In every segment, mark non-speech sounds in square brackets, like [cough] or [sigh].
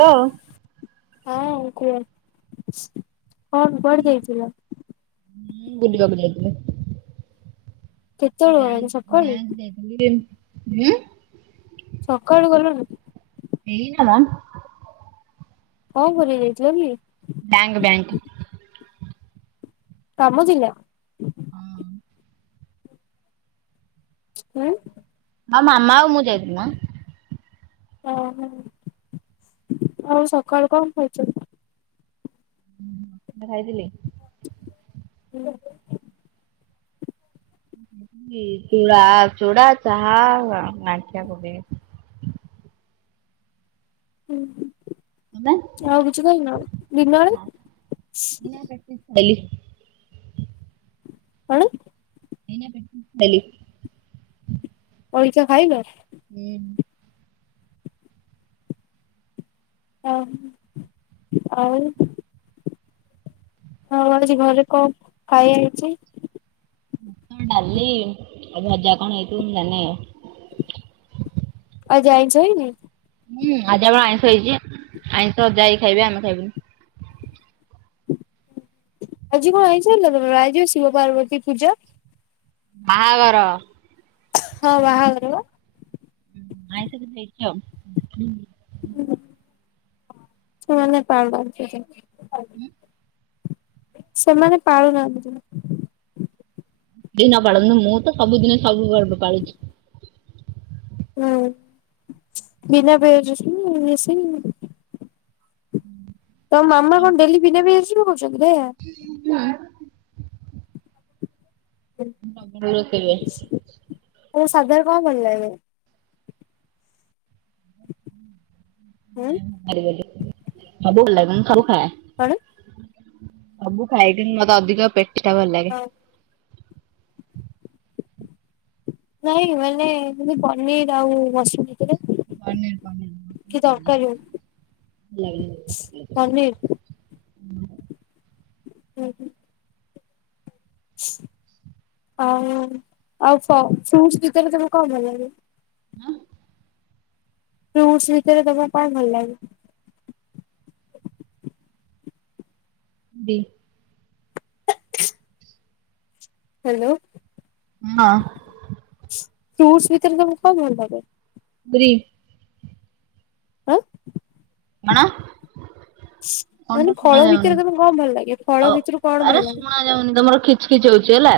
ବୋ ହଁ କୁହ। କଣ କୁଆଡେ ଯାଇଥିଲ? ହୁଁ, ବୁଲିବାକୁ ଯାଇଥିଲେ। କେତେବେଳୁ ଗଲଣି ସକାଳୁ? [unintelligible] ସକାଳୁ ଗଲୁନି [unintelligible] କଣ କରିବାକୁ ଯାଇଥିଲ କି? Bank bank. କାମ ଥିଲା? ଉଁ ମ ମାମା ଆଉ ମୁଁ ଯାଇଥିଲୁ ନା। ଅ ହ ଆଉ ସକାଳୁ କଣ ଖାଇଚ? ଖାଇଥଲେ [unintelligible] ହୁଁ। [unintelligible] ଉ ତମେ? ହୁଁ ଆଉ କିଛି କହିନ ଆଉ ଦିନବଳେ? ନା ସେଟି ଡାଲି କଣ? ଏଇନେ [inaudible] [unintelligible] ଅଇଖା ଖାଇଲ? ହୁଁ। [unintelligible] ଆଉ ହଁ ଆଜି ଘରେ କଣ ଖାଇବା ହେଇଛି? କଣ ଡାଲି ଆଉ ଭଜା କଣ ହେଇଥିବ ଜାଣିନି ଆଉ। ଆଉ ଯାଇଛ ଆଇବି [unintelligible] ହୁଁ, ଆଜି ଆମ ଆଇଁଷ ହେଇଛି। ଆଇଁଷ ଯାଇ ଖାଇବେ ଆମେ ଖାଇବୁନି। ଆଜି କଣ ଆଇଁଷ ହେଇଛି ତମର ଆଜି ବା ଶିବ ପାର୍ବତୀ ପୂଜା। ବାହାଘର। ହଁ ବାହାଘର ପା। ହୁଁ, ଆଇଁଷ ବି ହେଇଛି ଆଉ। ହଁ ସେମାନେ ପବ। [unintelligible] [unintelligible] ସେମାନେ ପାଳି ନାହାନ୍ତି ଦିନେ। କେହି ନ ପାଳନ୍ତୁ ମୁଁ ତ ସବୁଦିନ ସବୁ ପର୍ବ ପାଳୁଛି। ହୁଁ ବିନା [inaudible] ବେ। ତ ମାମା କଣ ଡେଲି ବିନା ପିଆଜ ରସୁଣରେ କରୁସନ୍ତି [inaudible] ବି ଆସିବ କହୁଛନ୍ତି ହେ। ହଁ। ପ୍ରବ ରଖେଇବେ। ତୋ ସାଦାରେ କଣ କରିବା ଏବେ? ହଁ। [inaudible] ହଁ ଭଲଲାଗେ ମୁଁ ସବୁ ଖାଏ। କଣ। ସବୁ ଖାଏ କିନ୍ତୁ ମତେ ଅଧିକ ପେଟିଟା ଭଲ ଲାଗେ। ନାଇଁ ମାନେ ଏମତି ପନିର ଆଉ ମସଲି। ପନିର ପନିର କି ତରକାରୀ ଭଲ ଲାଗେନି। ହଉ ପନିର। ହୁଁ। ଆ ଆଉ ଫ୍ରୁଟସ ଭିତରେ ତମକୁ କଣ ଭଲ ଲାଗେ? ହଁ। ଫ୍ରୁଟସ ଭିତରେ ତମକୁ କଣ ଭଲ ଲାଗେ? ଡି। ହ୍ୟାଲୋ। ହଁ। ଫ୍ରୁଟ୍ସ ଭିତରେ ତମକୁ କଣ ଭଲ ଲାଗେ? ଫ୍ରି। ଆଁ। କଣ? କଣଟା ମାନେ ଶୁଣା ଫଳ ଯାଉନି ଭିତରେ ତମେ କଣ ଭଲ ଲାଗେ ଫଳ ଆଉ ଭିତରୁ କଣ ଆରେ ଭଲ ଲାଗେ। ଶୁଣା ଯାଉନି ତମର ଖିଚ ଖିଚ ହଉଛି ହେଲା।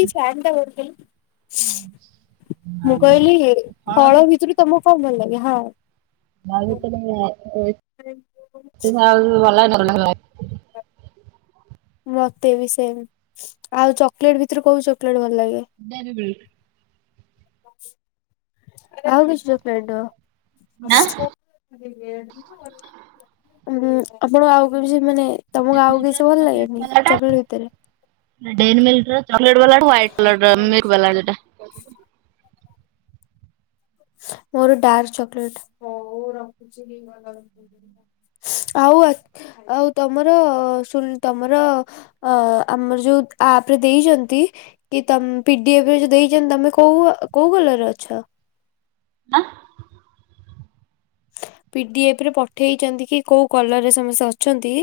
ଏଇ ଫ୍ୟାନ୍ଟା ବନ୍ଦ କଲ ମୁଁ କହିଲି ଫଳ ଭିତରୁ ତମଁ କଣ ଭଲ ଲାଗେ ହଁ। ଭ ଭ ଭ। [unintelligible] ମତେ ବି ସେମ ଆଉ ଚକୋଲେଟ ଭିତରୁ କୋଉ ଚକୋଲେଟ ଭଲ ଲାଗେ? ଦେରିବେ। ଆ କି ଫେଣ୍ଡ। [inaudible] ହଁ ଆପଣ ଆଉ କି ସେ ମାନେ। [inaudible] ତମକୁ ଆଉକୁ କିଛି ଭଲ ଲାଗେନି ଚକଲେଟ ଭିତରେ? ଡେରିମିଲକ ମି ଚ ଚାଟ ବଲାଡ ହାଇଟ କଲଡ଼ ମିର୍ ବଲାଲା। ମୋର ଷ୍ଟାର ଚକ୍‌ଲେଟ। ଆଉ ଆ ଆଉ ତମର ସୁଲ ତମର। ଅ ଆମର ଯୋଉ ଆପରେ ଦେଇଛନ୍ତି। କି ତମ ପିଡିଏଫରେ ଯୋଉ ଦେଇଛନ୍ତି ତମେ କୋଉ କୋଉ କଲର ଅଛ? ନା ପିଡିଏଫରେ ପଠେଇଛନ୍ତି କି କୋଉ କଲରରେ ସମସ୍ତେ ଅଛନ୍ତି?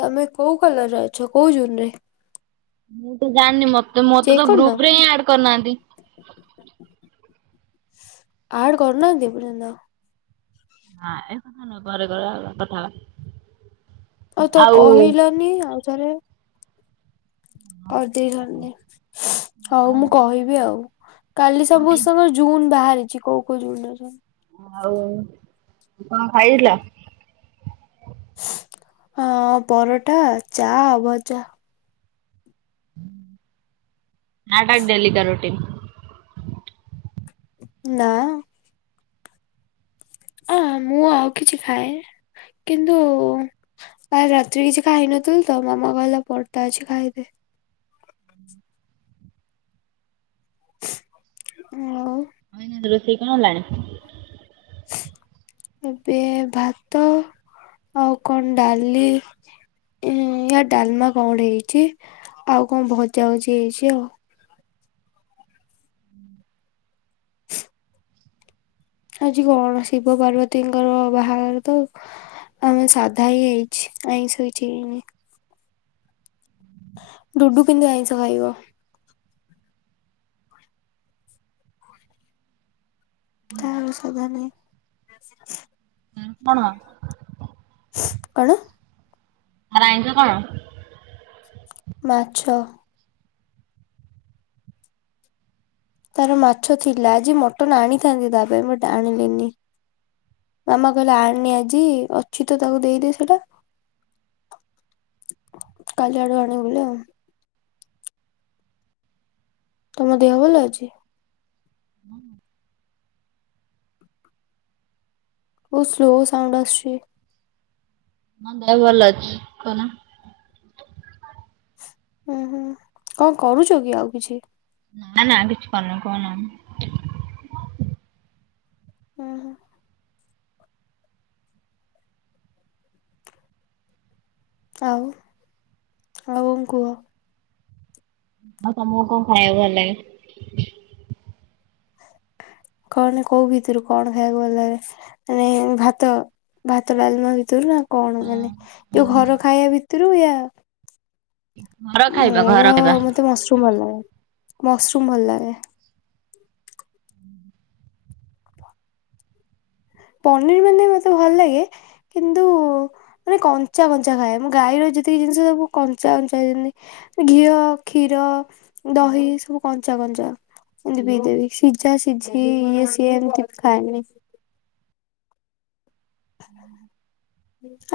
ତମେ କୋଉ କଲରରେ ଅଛ କୋଉ ଜୁନରେ? ମୁଁ ତ ଜାଣିନି ମତେ ମୋତେ ତ କରିନ? ଗ୍ରୁପ ରେ ହିଁ ଆଡ୍ କରିନାହାନ୍ତି? ଆଡ କରୁନାହାନ୍ତି ଏପର୍ଯ୍ୟନ୍ତ? ହଁ ଏ କଥା ନ ଘରେ ଘରେ କଥାହବା। ଆଉ ତ କହିଲନି ଆଉ ଥରେ। [unintelligible] ହଉ ମୁଁ କହିବି ଆଉ, କାଲି ସବୁ [unintelligible] ଜୁନ୍ ବାହାରିଚି କୋଉ-କୋଉ [unintelligible] ଆଉ କଣ ଖାଇଲ? ହଁ ପରଟା, ଚା, ଭଜା। ଚା ଟା ଡେଲିକା ରୁଟିନ୍। ନାଁ। ଅଁ ମୁଁ ଆଉ କିଛି ଖାଏ କିନ୍ତୁ କାଲି ରାତିରେ କିଛି ଖାଇନଥିଲି ତ, ମାମା କହିଲା ପରଟା ଅଛି ଖାଇଦେ। [unintelligible] [unintelligible] ରୋଷେଇ କଣ ହେଲାଣି? ଏବେ ଭାତ ଆଉ କଣ ଡାଲି ଉଁ ୟା ଡାଲମା କଣ ଗୋଟେ ହେଇଚି, ଆଉ କଣ ଭଜା ଭଜି ହେଇଚି ଆଉ। ଆଜି କଣ ଶିବ ପାର୍ବତୀଙ୍କର ବାହାଘର ତ। ଆମର ସାଧା ହିଁ ହେଇଛି, ଆଇଁଷ କିଛି ହେଇନି। ଡୁଡୁ କିନ୍ତିୁ ଆଇଁଷ ଖାଇବ। ତାର ସାଧା ନାହିଁ। କାଙ୍କଣ କଣ? [unintelligible] ଆଇଁଷ କଣ? ମାଛ। ତାର ମାଛ ଥିଲା, ଆଜି ମଟନ ଆଣିଥାନ୍ତି ତା ପାଇଁ ବଟ୍ ଆଣିଲିନି। ମାମା କହିଲା ଆଣେନୀ ଆଜି ଅଛି ତ ତାକୁ ଦେଇଦେ ସେଇଟା। କାଲି ଆଡୁ ଆଣିବୁ ବୋଲି ଆଉ। ତମ ଦେହ ଭଲ ଅଛି? ବହୁତ୍ ସ୍ଲୋ ସାଉଣ୍ଡ ଆସୁଛି। ହଁ ଦେହ ଭଲ ଅଛି, କହୁନ। ହୁଁ-ହୁଁ, କଣ କରୁଚ କି ଆଉ କିଛି? ନା-ନା ଆଉ କିଛି କରୁନି, କହୁନାହାନ୍ତି। ହୁଁ। ଆଉ, ଆଉ କଣ କୁହ। ଆଉ ତମୁକୁ କଣ ଖାଇବାକୁ ଭଲ ଲାଗେ? କଣ କୋଉ ଭିତୁରୁ କଣ ଖାଇବାକୁ ଭଲ ଲାଗେ? ମାନେ ଭାତ-ଭାତ ଡାଲମା ଭିତୁରୁ ନା କଣ ମାନେ ଯୋଉ ଘର ଖାଇଆ ଭିତୁରୁ ୟା ଘର ଖାଇବା ମୋର ଘର ଖାଇବା। [unintelligible] ଭଲ ଲାଗେ, ମସରୁମ୍ ଭଲ ଲାଗେ। ପନିର୍ ମାନେ ମତେ ଭଲ ଲାଗେ, କିନ୍ତୁ ମାନେ କଞ୍ଚା-କଞ୍ଚା ଖାଏ, ମୁଁ ଗାଈର ଯେତିକି ଜିନିଷ ସବୁ କଞ୍ଚା-କଞ୍ଚା ଯେନ୍ତି ଘିଅ, କ୍ଷୀର, ଦହି ସବୁ କଞ୍ଚା-କଞ୍ଚା। ଏନ୍ତି ପି ଦେବି, ସିଝା ସିଝି ଇଏ ସିଏ ଏମ୍ତି ଖାଏନି।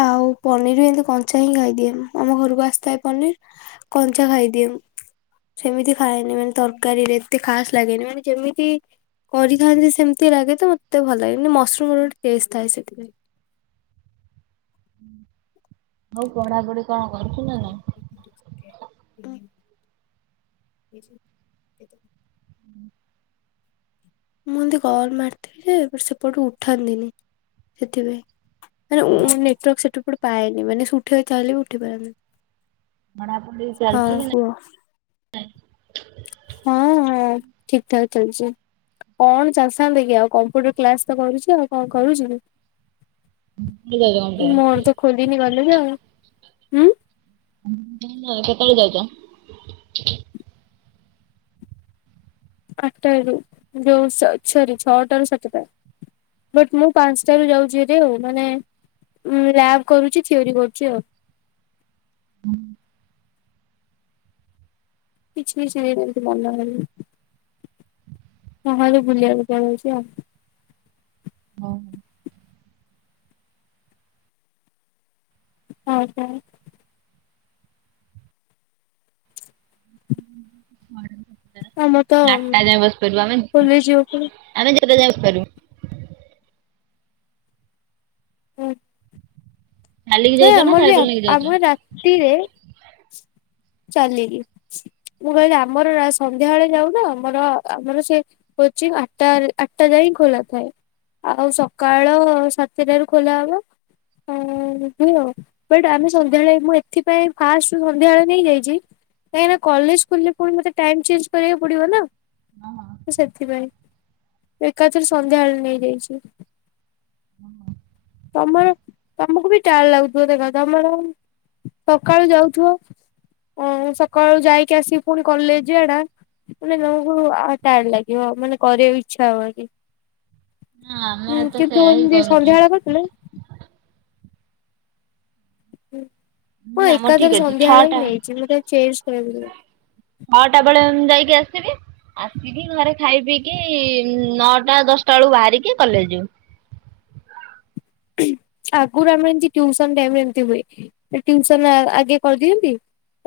ଆଉ ପନିର୍ ବି ଏମ୍ତି କଞ୍ଚା ହିଁ ଖାଇଦିଏ, ଆମ ଘରୁକୁ ଆସିଥାଏ ପନିର୍। କଞ୍ଚା ଖାଇଦିଏ। ସେମିତି ଖାଏନି ମାନେ ତରକାରୀରେ ଏତେ ଖାସ୍ ଲାଗେନି, ମାନେ ଯେମିତି କରିଥାଆନ୍ତି ସେମିତି ଲାଗେ ତ ମତେ ଭଲ ଲାଗେନି ମସ୍ରୁମ ର ଗୋଟେ ଟେଷ୍ଟ ଥାଏ ସେଥିପାଇଁ। ହଉ ପଢାପଢି କଣ କରୁଚୁ ନା ନାଇଁ? [inaudible] ଏଯ୍ କେତେ? [inaudible] ମୁଁ ଏମିତି କଲ୍ ମାରିଥିଲି ହେ ସେପଟୁ ଉଠାନ୍ତିନି ସେଥିପାଇଁ। ମାନେ ଉମ୍ ନେଟୱାର୍କ ସେଠୁ ପଟେ ପାଏନି ମାନେ ସେ ଉଠେବା ପାଇଁ ଚାହିଁଲେ ବି ଉଠେଇ ପାରନ୍ତିିନି। ମାନେ ଆପଣ ଠିକ୍ ଚାଲିଚି କି ନାଇଁ? ହଁ ଠିକ ଠାକ ଚାଲିଛି। କଣ ଚାଷାନ୍ତେ କି ଆଉ, କମ୍ପ୍ୟୁଟର କ୍ଲାସ ତ କରୁଛି ଆଉ କଣ କରୁଛି କି? ମୋର ତ ଖୋଲିନିି ଗଲିନି ଆଉ ହୁଁ। ହୁ ଆଉ କେତେବେଳେ ଯାଉଛ? ଆଠଟାରୁ ଯଉ ସ ସରି ଛଅଟାରୁ ସାତୁଟା। ବଟ୍ ମୁଁ ପାଞ୍ଚଟାରୁ ଯାଉଛିହାରି ଆଉ ମାନେ ମୁଁ ଲ୍ୟାବ୍ କରୁଛି ଥିଓରି କରୁଛି ଆଉ। ହଁ। କିଛିବି ସେନ ମତେ [inaudible] ବାହାରୁ ବୁଲିବାକୁ ପଳଉଚୁ ଆଉ। ହଉ ତାହେଲେ। [inaudible] ଆମର ତ ଆଠଟା ଯାଏଁ ବସିପାରିବୁ ଆମେ। କଲେଜ ଯିବାକୁ ପଡିବ। ଆମେ ଯେତେ ଯାଏଁ ବସି ପାରିମୁ। ହଁ। ଚାଲିକି ହେଁ ଯାଉଛ ନା ଆମର ବି ସାଇକେଲ ଆ ନେଇକି ଯାଉଛ? ଆମର ରାତିରେ ଚାଲିକି। ମୁଁ କହିଲି ଆମର ସନ୍ଧ୍ୟାବେଳେ ଯାଉ ନା ଆମର ଆମର ସେ କୋଚିଂ ଆଠଟାରେ ଆଠଟା ଯାଏଁ ହିଁ ଖୋଲା ଥାଏ। ଆଉ ସକାଳ ସାତଟାରୁ ଖୋଲା ହବ। ଆଁ ହୁଅ ବଟ୍ ଆମେ ସନ୍ଧ୍ୟାବେଳେ ମୁଁ ଏଥିପାଇଁ ଫାଷ୍ଟରୁ ସନ୍ଧ୍ୟାବେଳେ ନେଇଯାଇଛି କାହିଁକି ନା କଲେଜ ଖୋଲିଲେ ପୁଣି ମତେ ଟାଇମ୍ ଚେଞ୍ଜ କରିବାକୁ ପଡିବ ନା। ତ ସେଥିପାଇଁ ମୁଁ ଏକାଥରେ ସନ୍ଧ୍ୟାବେଳେ ନେଇଯାଇଛି। ତମର ତମକୁ ବି ଟାଏଡ୍ ଲାଗୁଥିବ ଦେଖ ତମର ସଖାଳୁ ଯାଉଥିବ ଓ ସକାଳୁ ଯାଇକି ଆସିକି ପୁଣି କଲେଜ ଜିବାଟା ମାନେ ତମକୁ ଆ ଟାୟାଡ୍ ଲାଗିବ ମାନେ କରିବାକୁ ଇଚ୍ଛା ହବନି। ନା ଆମେ ହୁଁ ତ ସେୟା କିନ୍ତୁ ହିଁ ଏମିତି କରୁଛୁ। ସନ୍ଧ୍ୟା ବଳେ କରିଥିଲେ। ହୁଁ ମୁଁ ନା ଆମର ଠିକ ଏକାଥରେ ଅଛି ସନ୍ଧ୍ୟା ବେଳେ ଛଅଟା ନେଇଛି ମତେ ଆଉ ଚେଞ୍ଜ କରିବିନି। ନଅଟା ବେଳେ ଯାଇକି ଆସିବି। ଆସିକି ଘରେ ଖାଇ ପିଇକି ନଅଟା ଦଶଟା ବେଳକୁ ବାହାରିକି କଲେଜ ଯିବୁ। ଆଗରୁ ଆମେ ଏମତି ଟିଉସନ୍ ଟାଇମରେ ଏମତି ହୁଏ। ଟିଉସନ ଆ ଆଗେ କରିଦିଅନ୍ତି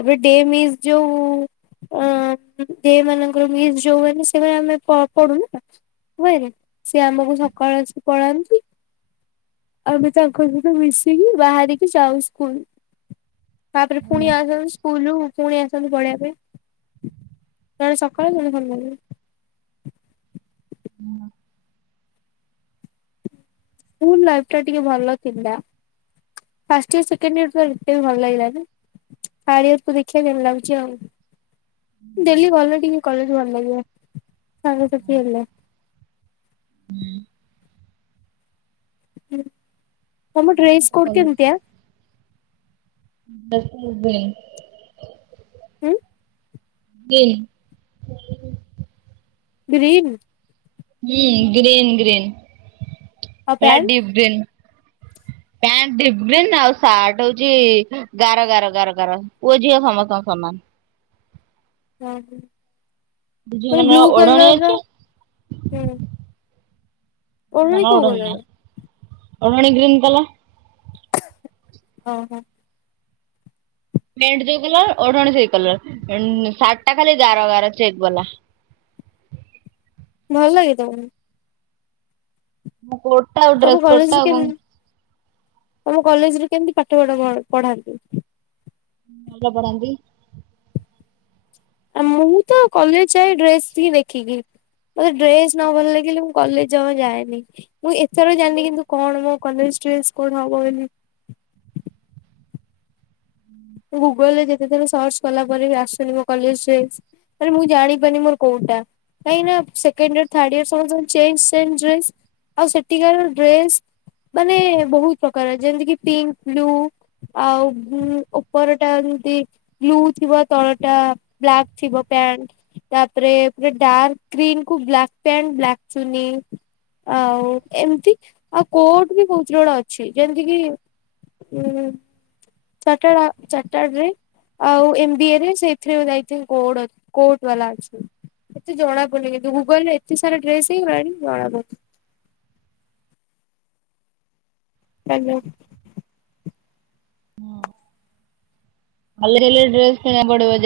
ଏଵେ ଡେ ମିସ୍ ଯଉ ଆଁ ଦେ ମାନଙ୍କର ମିସ୍ ଯଉ ଆମ ସେମା ଆମେ ପ ପଡୁନୁନା। ହୁଏନା। ସିଏ ଆମକୁ ସକାଳେ ଆସି ପଳାନ୍ତି। ଆମେ ବି ତାଙ୍କ ସହିତ ମିଶିକି ବାହାରିକି ଯାଉ ସ୍କୁଲ। ତାପରେ ଫୁଣି ଆସନ୍ତ ସ୍କୁଲରୁ ପୁଣି ଆସନ୍ତି ପଢେଇବା ପାଇଁ। ଜଣେ ସକାଳେୁ ଜଣେ ସନ୍ଧ୍ୟାବେଳୁ। ସ୍କୁଲ୍ ଲାଇଫ୍ ଟା ଟିକେ ଭଲ ଥିଲା। ଫାର୍ଷ୍ଟ ୟର୍ ସେକେଣ୍ଡ ୟର କଣ ଗୋଟେ ବି ଭଲ ଲାଗିଲାନି। ଥାର୍ଡୟର କୁ ଦେଖିବା କେମିତି ଲାଗୁଛି ଆଉ। ଡେଲି ଗଲେ ଟିକେ କଲେଜ ଭଲ ଲାଗିବ ସାଙ୍ଗସାଥି ହେଲେ ହୁଁ ହୁଁ ତମ ଡ୍ରେସ୍ କୋଟ କେମିତିଆ? [unintelligible] ଜିବେ ହୁଁ କିଏ? ଗ୍ରୀନ୍ ହୁଁ ଗ୍ରୀନ୍ ଗ୍ରୀନ୍ ଆଉ ପାଲ pant deep green pant deep green ଆଉ ସାର୍ଟ ହଉଛି ଗାର ଗାର ଗାର ଗାର ପୁଅ ଝିଅ ସମସ୍ତଙ୍କ ସମାନ ହୁଁ ଝିଅ ମାନେ ବ୍ଲୁ ମାନଙ୍କର ଉ ଓଢଣୀ କଲର ର ଅଛି ହୁଁ ହ ଓଢଣୀ ମାନ ଓ କୋଉ ଢଣା କଲର ଓଢଣୀ ଗ୍ରିନ୍‌ କଲରର ଓହୋ ପେଣ୍ଟ ଯେଉ କଲର ଓ ଢଣୀ ସେଇ କଲର ଉ ସାର୍ଟ ଟା ଖାଲି ଗାର ଗାର ଚେକ୍ ବାଲା ଭଲ ଲାଗେ ତମ କୁ ମୋ କୋଟ ଟା ଆଉ ତମ ଡ୍ରେସ କୋଟ କଲେଜରେ ଆଉ କ କେମି ତମ କଲେଜରେ କେମିତି ପାଠ ପାଠ ପଢାନ୍ତି? ଭଲ ପଢାନ୍ତି। ଆ ମୁଁ ତ କଲେଜ ଯାଏ ଡ୍ରେସ ଟିକେ ଦେଖିକି ମୋତେ ଡ୍ରେସ ନ ଭଲ ଲାଗିଲେ ମୁଁ କଲେଜ ଯମା ଯାଏନି ମୁଁ ଏଥର ଜାଣିଲି କିନ୍ତୁ କଣ ମୋ କଲେଜ ଡ୍ରେସ କଣ ହବ ବୋଲି ଗୁଗଲ ରେ ଯେତେ ଥର ସର୍ଚ୍ଚ କଲା ପରେ ବି ଆସୁନି ମୋ କଲେଜ ଡ୍ରେସ୍‌ ମାନେ ମୁଁ ଜାଣିପାରୁନି ମୋର କୋଉଟା କାହଁକିନା ସେ କେଣ୍ଡଇୟର ଥଡ ଇୟର ସବୁ ସେମ। ସେ ମ ଡ୍ରେସ ଆଉ ସେଠିକାର ଡ୍ରେସ ମାନେ ବହୁତ ପ୍ରକାର ଯେମିତିକି ପିଙ୍କ, ବ୍ଲୁ ଉ ଆଉ ବୁ-ଉ ଉପରଟା ଯେମତି ବ୍ଲୁ ଥିବ ତଳଟା ବ୍ଲାକ୍ ଥିବ ପ୍ୟାଣ୍ଟ ତାପରେ ପୁରା ଡ୍ରାକ ଗ୍ରୀନ୍‌ କୁ ବ୍ଲାକ ପ୍ୟାଣ୍ଟ୍ କୁ ବ୍ଲାକ୍ ଚୁନି ଆଉ ଏମିତି ଆଉ କୋଟ ବି କହୁତ ଜଣ ଅଛି ଯେମିତି କି ହୁଁ ଚାଟେଲା ଚାଟା ଗ୍ରୀ ଆଉ ଏମ ବି ଏ ରେ ସେଥିରେ ଯାଇଥିଲି କୋଡ଼ କୋଡ଼ ବାଲା ଅଛି। ଏତେ ଜଣା ପଡ଼ୁନି କିନ୍ତୁ ଗୁଗଲରେ ଏତ ସାରା ଡ୍ରେସ ହେଇଗଲାଣି ଜଣା ପନି ହାଲୋ ଅଲେ ଗଲେ ଡ୍ରେସ୍ କିଣିବାକୁ ପଡିବ ଯେ